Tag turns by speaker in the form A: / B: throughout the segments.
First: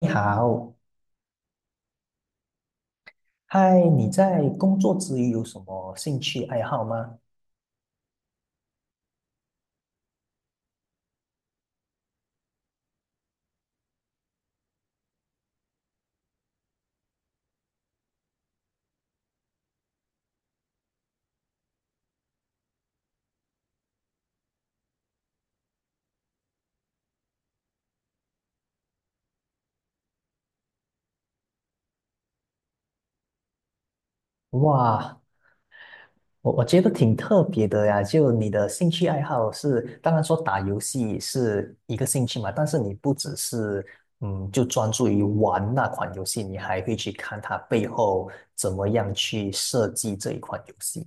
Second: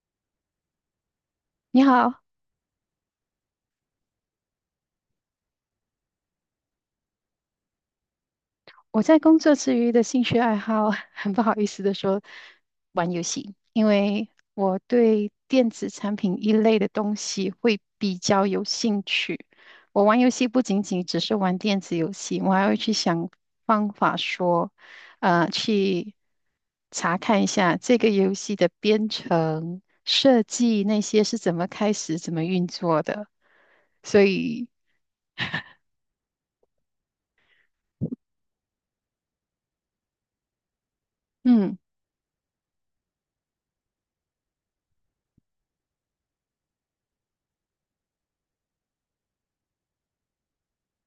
A: 你好，
B: 你好，
A: 嗨，你在工作之余有什么兴趣爱好吗？
B: 我在工作之余的兴趣爱好，很不好意思的说，玩游戏，因为我对电子产品一类的东西会比较有兴趣。我玩游戏不仅仅只是玩电子游戏，我还会去想方法说，去查看一下这个游戏的编程设计那些是怎么开始、怎么运作的。所以，
A: 哇，我觉得挺特别的呀。就你的兴趣爱好是，当然说打游戏是
B: 嗯。
A: 一个兴趣嘛，但是你不只是就专注于玩那款游戏，你还会去看它背后怎么样去设计这一款游戏。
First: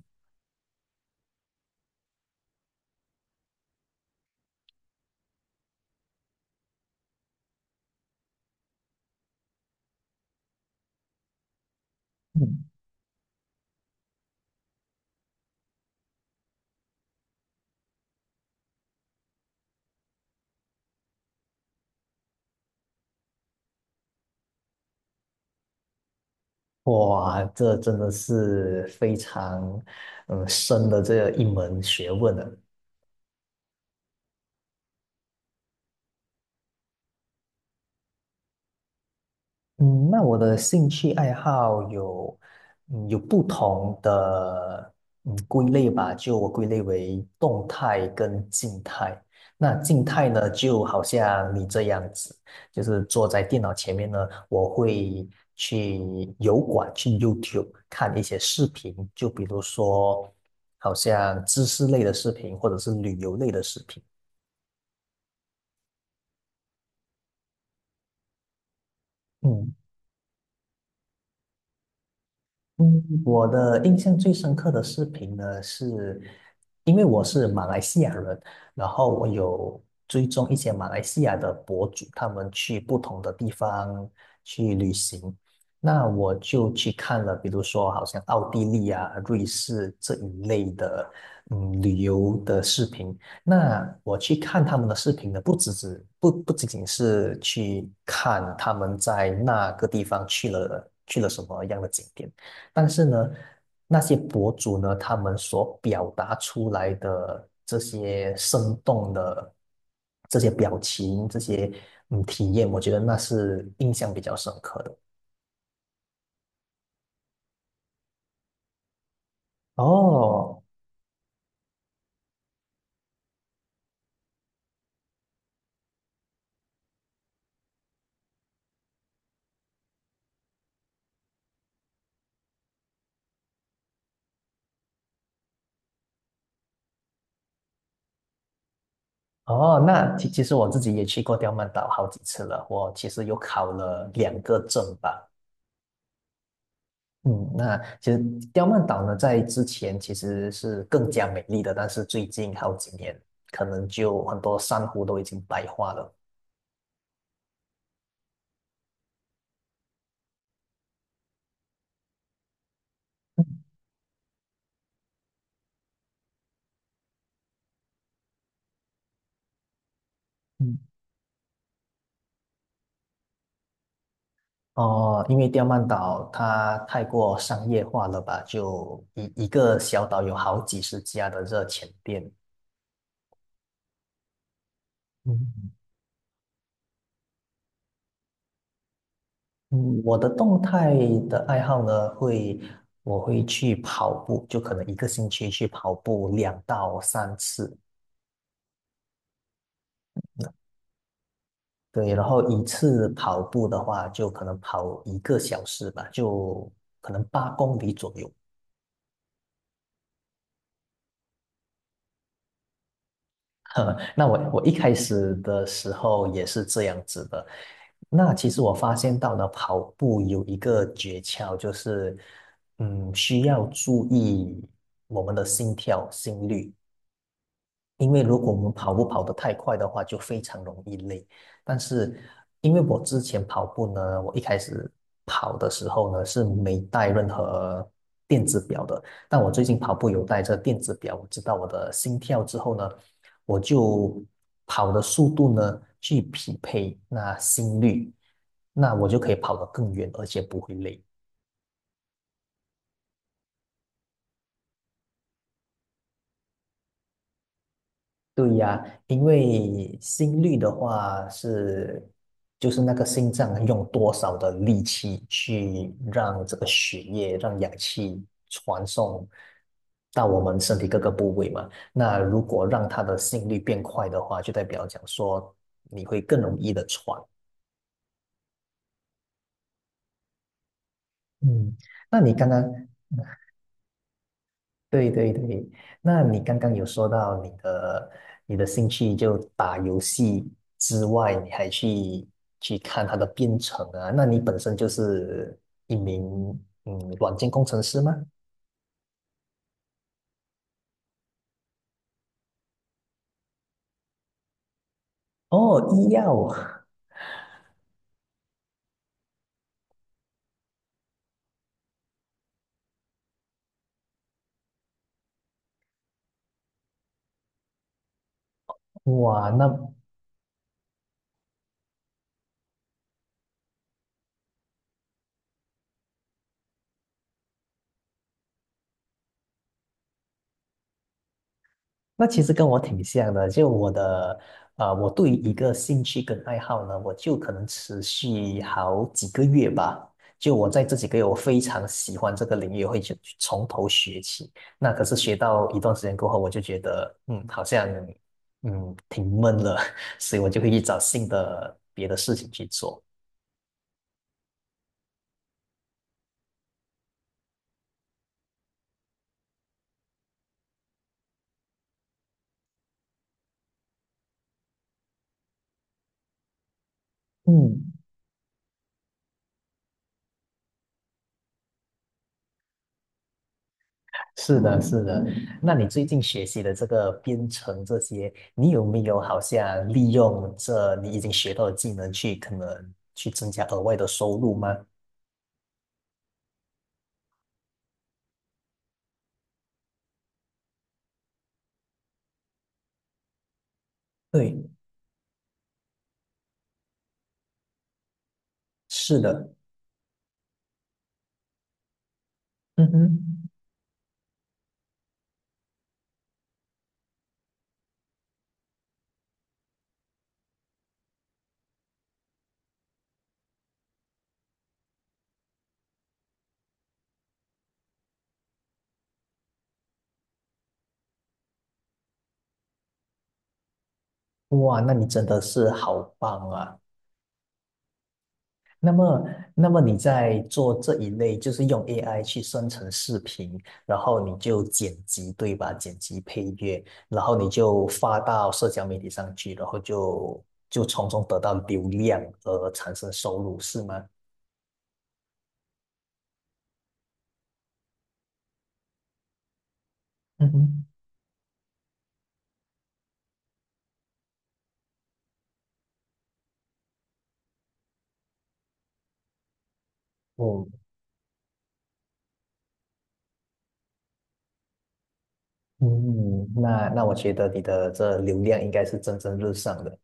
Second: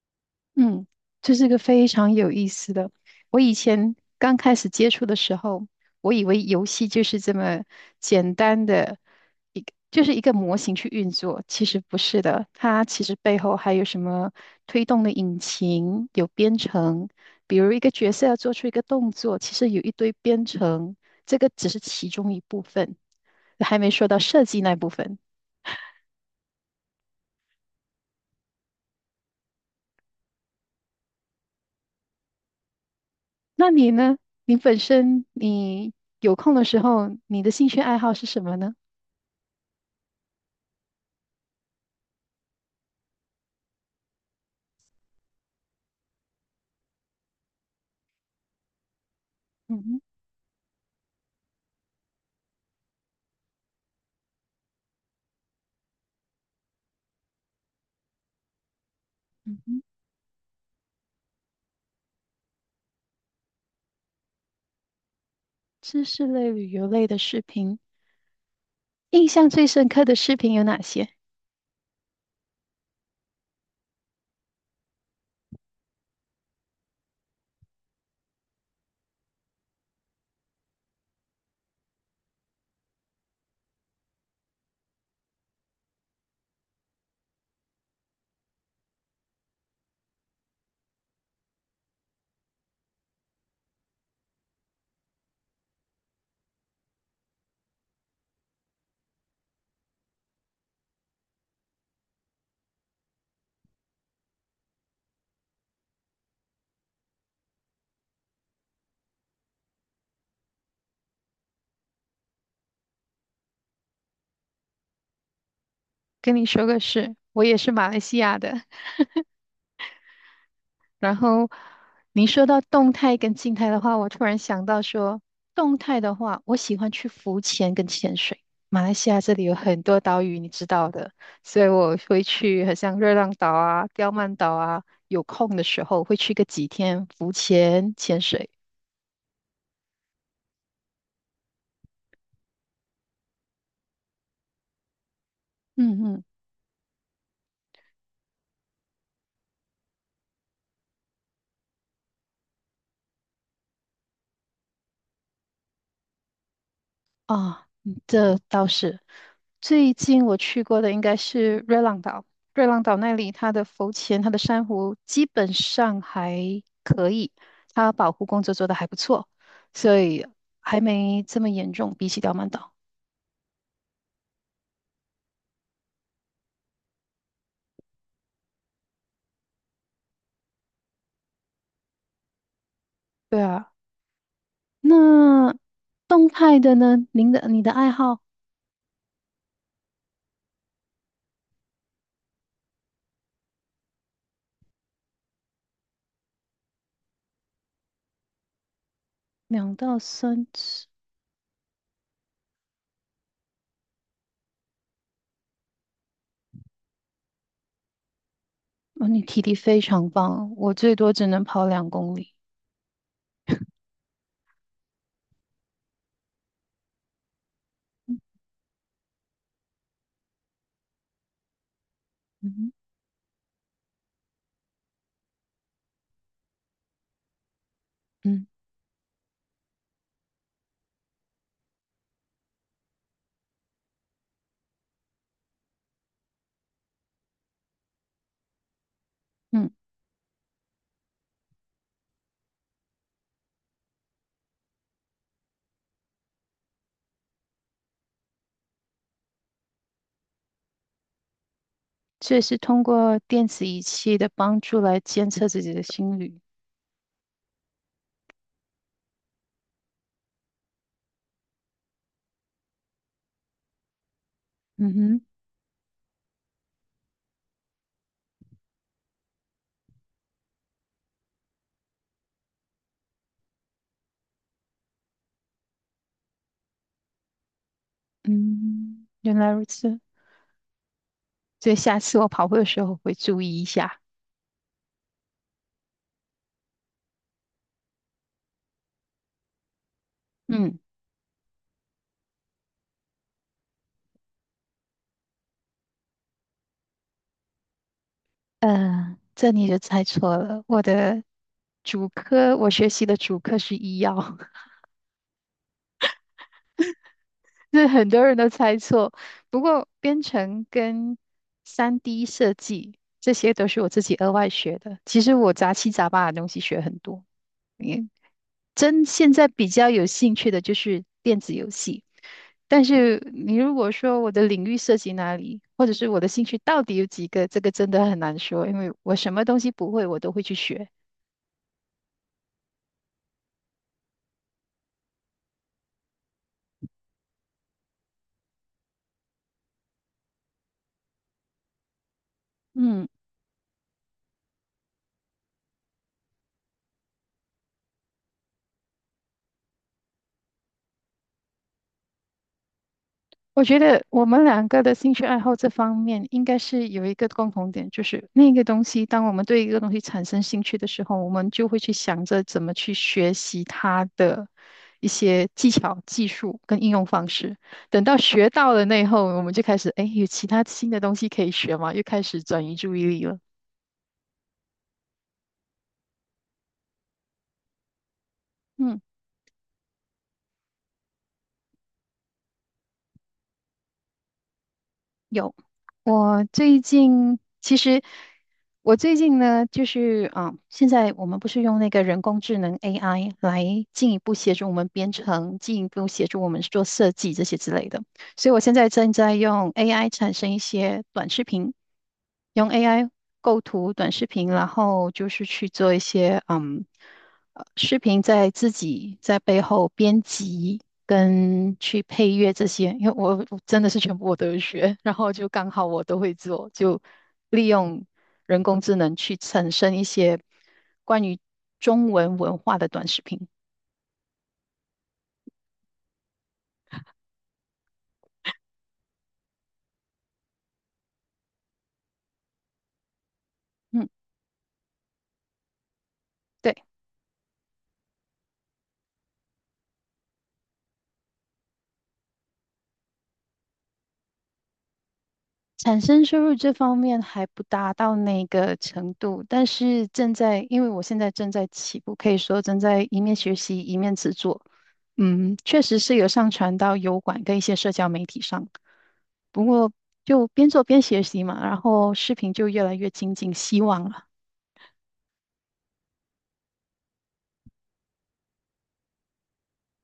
B: 嗯，这是个非常有意思的。我以前刚开始接触的时候，我以为游戏就是这么简单的一个，就是一个模型去运作，其实不是的。
A: 嗯，
B: 它其实背后还有什么推动的引擎，有编程。比如一个角色要做出一个动作，其实有一堆编程，这个只是其中一部分，还没说到设计那部分。
A: 哇，这真的是非常深的这一门学问呢。
B: 那你呢？你本身你有空的时候，你的兴趣爱好是什么呢？
A: 嗯，那我的兴趣爱好有，嗯，有不同的归类吧，就我归类为动态跟静态。那
B: 嗯哼
A: 静态呢，就好像你这样子，就是坐在电脑前面呢，我会去油管、去 YouTube 看一些视频，就比
B: 嗯
A: 如
B: 哼，
A: 说好像知识类的视频或者是旅游类的视频。
B: 知识类、旅游类的视频，印象最
A: 嗯，
B: 深刻的视频有哪些？
A: 嗯，我的印象最深刻的视频呢，是因为我是马来西亚人，然后我有追踪一些马来西亚的博主，他们去不同的地方去旅行，那我就去看了，比如说好像奥地利啊、瑞士这一类的，嗯，旅游的视频。那我去看他们的视频呢，不仅仅是去看他们在那个地方去了什么样的景点。但是呢，那些博主呢，他们所表达出来的这些生动的这些表情、这些体验，我觉得那是印象比较深刻的。
B: 跟你说个事，我也是马来西亚的。
A: 哦
B: 然后你说到动态跟静态的话，我突然想到说，动态的话，我喜欢去浮潜跟潜水。马来西亚这里有很多岛屿，你知道的，所以我会去，好像热浪岛啊、刁曼岛啊，有空的时候会去个几天浮潜、潜水。
A: 哦，那其实我自己也去过刁曼岛好几次了，我其实有考了两个证吧。
B: 嗯嗯，
A: 嗯，那其实刁曼岛呢，在之前其实是更加美丽的，但是最近好几年，可能就很多珊瑚都已经白化了。
B: 啊，这倒是。最近我去过的应该是瑞浪岛，瑞浪岛那里它的浮潜、它的珊瑚基本上还可以，它保护工作做得还不错，所以
A: 嗯。
B: 还没这么严重，比起刁曼岛。
A: 哦，因为刁曼岛它太过商业化了吧，就一个小岛有好几十家的热钱店。
B: 对啊，那
A: 嗯
B: 动态的呢？你的爱好
A: 嗯，我的动态的爱好呢，我会去跑步，就可能一个星期去跑步两到三次。
B: 两到三次，
A: 对，然后一次跑步的话，就可能跑一个小时吧，就可能八公里左右。
B: 哦，你体力非常棒，我最多只能跑两公里。
A: 呵，那我一开始的时候也是这样子的。那其实我发现到呢，跑步有一个诀窍，就是
B: 嗯
A: 嗯，需要注意我们的心跳、心率。因为如
B: 嗯
A: 果我们跑步跑得太快的话，就非常容易累。但是因为我之前跑步呢，我一开始跑的时候呢是没带任何电子表的，但我最
B: 嗯，
A: 近跑步有带着电子表，我知道我的心跳之后呢，我就跑的速度呢去匹配那心率，那我就可以跑得更远，而且不会累。
B: 这也是通过电子仪器的帮助来监测自己的心率。
A: 对呀，因为心率的话是，就是那个心脏用多少的力
B: 嗯哼。
A: 气去让这个血液、让氧气传送到我们身体各个部位嘛。那如果让它的心率变快的话，就代表讲说你会更容易的喘。
B: 嗯，原来如此，所以
A: 嗯，
B: 下次
A: 那
B: 我
A: 你
B: 跑
A: 刚
B: 步
A: 刚
B: 的时候会注意一下。
A: 对对对，那你刚刚有说到你的你的兴趣就打游戏
B: 嗯，
A: 之外，你还去看它的编程啊？那你本身就是一名软件工程师吗？
B: 这你就猜错了，我的主科，我学习的主科是医药，
A: 哦，医药，
B: 这很多人都猜错。不过编程跟3D 设计这些都是我自己额外学的，其实我杂七杂八的东西学很多。现在
A: 哇，那
B: 比较有兴趣的就是电子游戏，但是你如果说我的领域涉及哪里，或者是我的兴趣到底有几个，这个真的很难说，因为我什么东西不会，我都会去学。
A: 那其实跟我挺像的，就我的，我对于一个兴趣跟爱好呢，我就可能持续好几个月吧。就我在这几个月，我非常喜欢这个领域，我会
B: 嗯。
A: 去从头学起。那可是学到一段时间过后，我就觉得，嗯，好像，嗯，挺闷了，所以我就会去找新的别的事情去做。
B: 我觉得我们两个的兴趣爱好这方面应该是有一个共同点，就是那个东西，当我们对一个东西产生兴趣的时候，我们就会去想着怎么去学习它的一些技巧、技术跟应用方式。
A: 嗯。
B: 等到学到了那以后，我们就开始，哎，有其他新的东西可以学嘛，又开始转移注意力了。
A: 是的，是的。那你最近学习的这个编程这些，你有
B: 嗯。
A: 没有好像利用这你已经学到的技能去可能去增加额外的收入吗？
B: 有，我最近其实我最近呢，就是啊、现在我们不是用那个人工智能 AI 来进一步协助
A: 对，
B: 我们编程，进一步协助我们做设计这些之类的。所以我现在正
A: 是
B: 在
A: 的。
B: 用 AI 产生一些短视频，用
A: 嗯
B: AI
A: 哼，
B: 构图短视频，然后就是去做一些视频在自己在背后编辑跟去配乐这些，因为我真的是全部我都有学，然后就刚好我都会做，就利用人工智能去产生一些关于中文文化的短视频。
A: 哇，那你真的是好棒啊！那么，那么你在做这一类，就是用 AI 去生成视频，然
B: 嗯，
A: 后你就剪辑，对吧？剪辑配
B: 对。
A: 乐，然后你就发到社交媒体上去，然后就就从中得到流量而产生收入，是吗？
B: 产生收入这方面还不达到那个程度，但是正
A: 嗯
B: 在，因
A: 哼，
B: 为我现在正在起步，可以说正在一面学习一面制作。确实是有上传到油管跟一些社交媒体上，不过就
A: 嗯
B: 边做边学习嘛，然后视频就越来越精进，希望了，
A: 嗯，那那我觉得你的这流量应该是蒸蒸日上的。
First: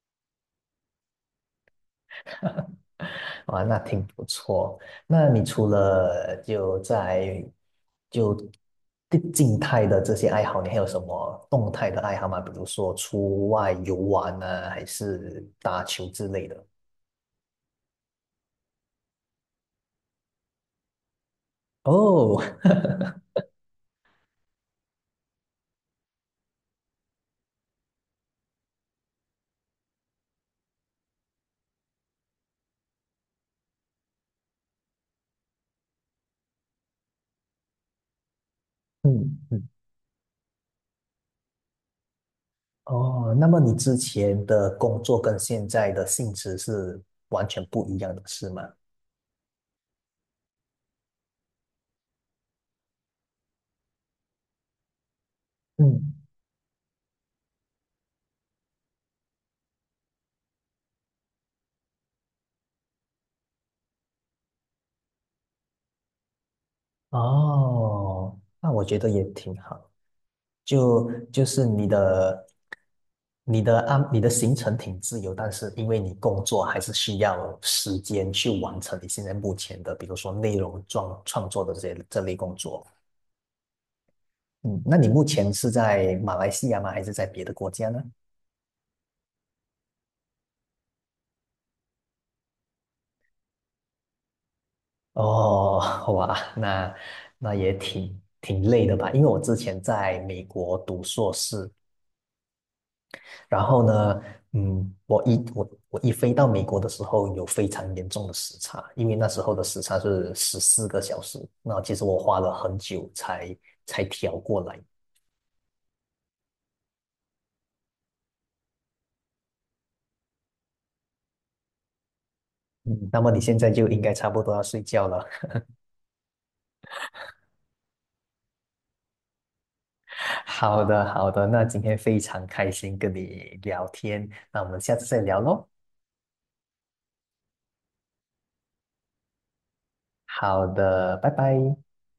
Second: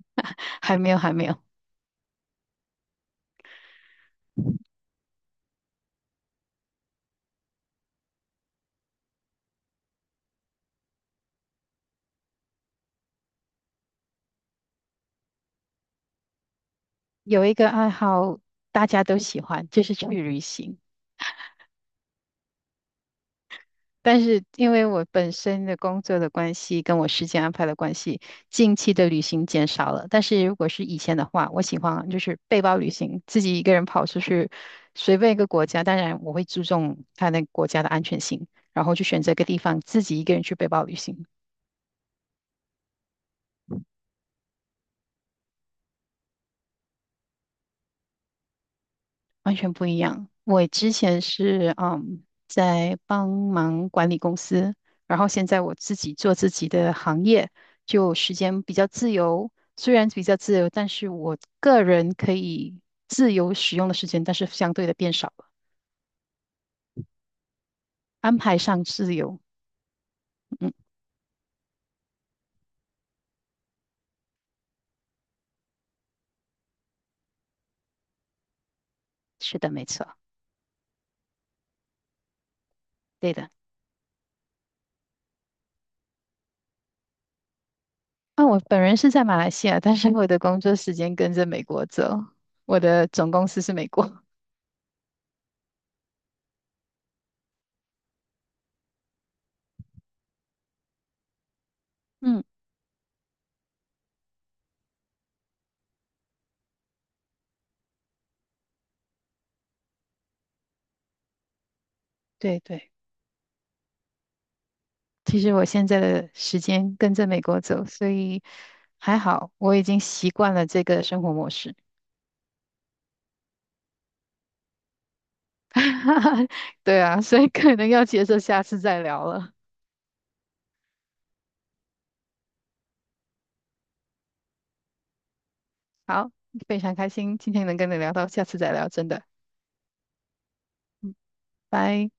B: 还没有，还没有。
A: 哇，那挺不错。那你除了就在就静态的这些爱好，你还有什么动态的爱好吗？比如说出外游玩啊，还是打球之类的？
B: 有一个爱好大家都喜欢，就是去旅行。
A: 哦，
B: 但是因为我本身的工作的关系，跟我时间安排的关系，近期的旅行减少了。但是如果是以前的话，我喜欢就是背包旅行，自己一个人跑出去，随便一个国家。当然，我会注重他那个国家的安全性，然后去选择一
A: 嗯
B: 个地
A: 嗯，
B: 方自己一个人去背包旅行。
A: 哦，那么你之前的工作跟现在的性质是完全不一样的，是吗？
B: 完全不一样。我之前是在帮忙管理公司，然后现在我自己
A: 嗯，
B: 做自己的行业，就时间比较自由。虽然比较自由，但是我个人可以自由使用的时间，但是相对的变少了，安
A: 哦，
B: 排
A: 那
B: 上
A: 我觉得
B: 自
A: 也
B: 由。
A: 挺好。
B: 嗯，
A: 就就是你的你的你的行程挺自由，但是因为你工作还是需要时间去完成你现在目
B: 是的，
A: 前
B: 没
A: 的，
B: 错，
A: 比如说内容创作的这些这类工作。
B: 对的。
A: 嗯，那你目前是在马来西亚吗？还是在别的国家呢？
B: 啊，我本人是在马来西亚，但是我的工作时间跟着美国走，我的总公司是美国。
A: 哦，哇，那那也挺累的吧？因为我之前在美国读硕士，
B: 嗯，
A: 然后呢，嗯，我一飞到美国的时候，有非常严重的时差，因为那时候的时差是14个小时。那其实我花了
B: 对
A: 很
B: 对。
A: 久才调过来。
B: 其实我现在的时间跟着美国走，所以还好，我已经习惯了这个生活模式。
A: 嗯，那么你现在就应该差不多要睡觉了。
B: 对啊，所以可能要接受下次再聊了。
A: 好的，好的，那今天非常开心跟你聊天，那我们下次再聊喽。
B: 好，非常开心今天能跟你聊到，下次再聊，真的，
A: 好的，拜拜。
B: 拜。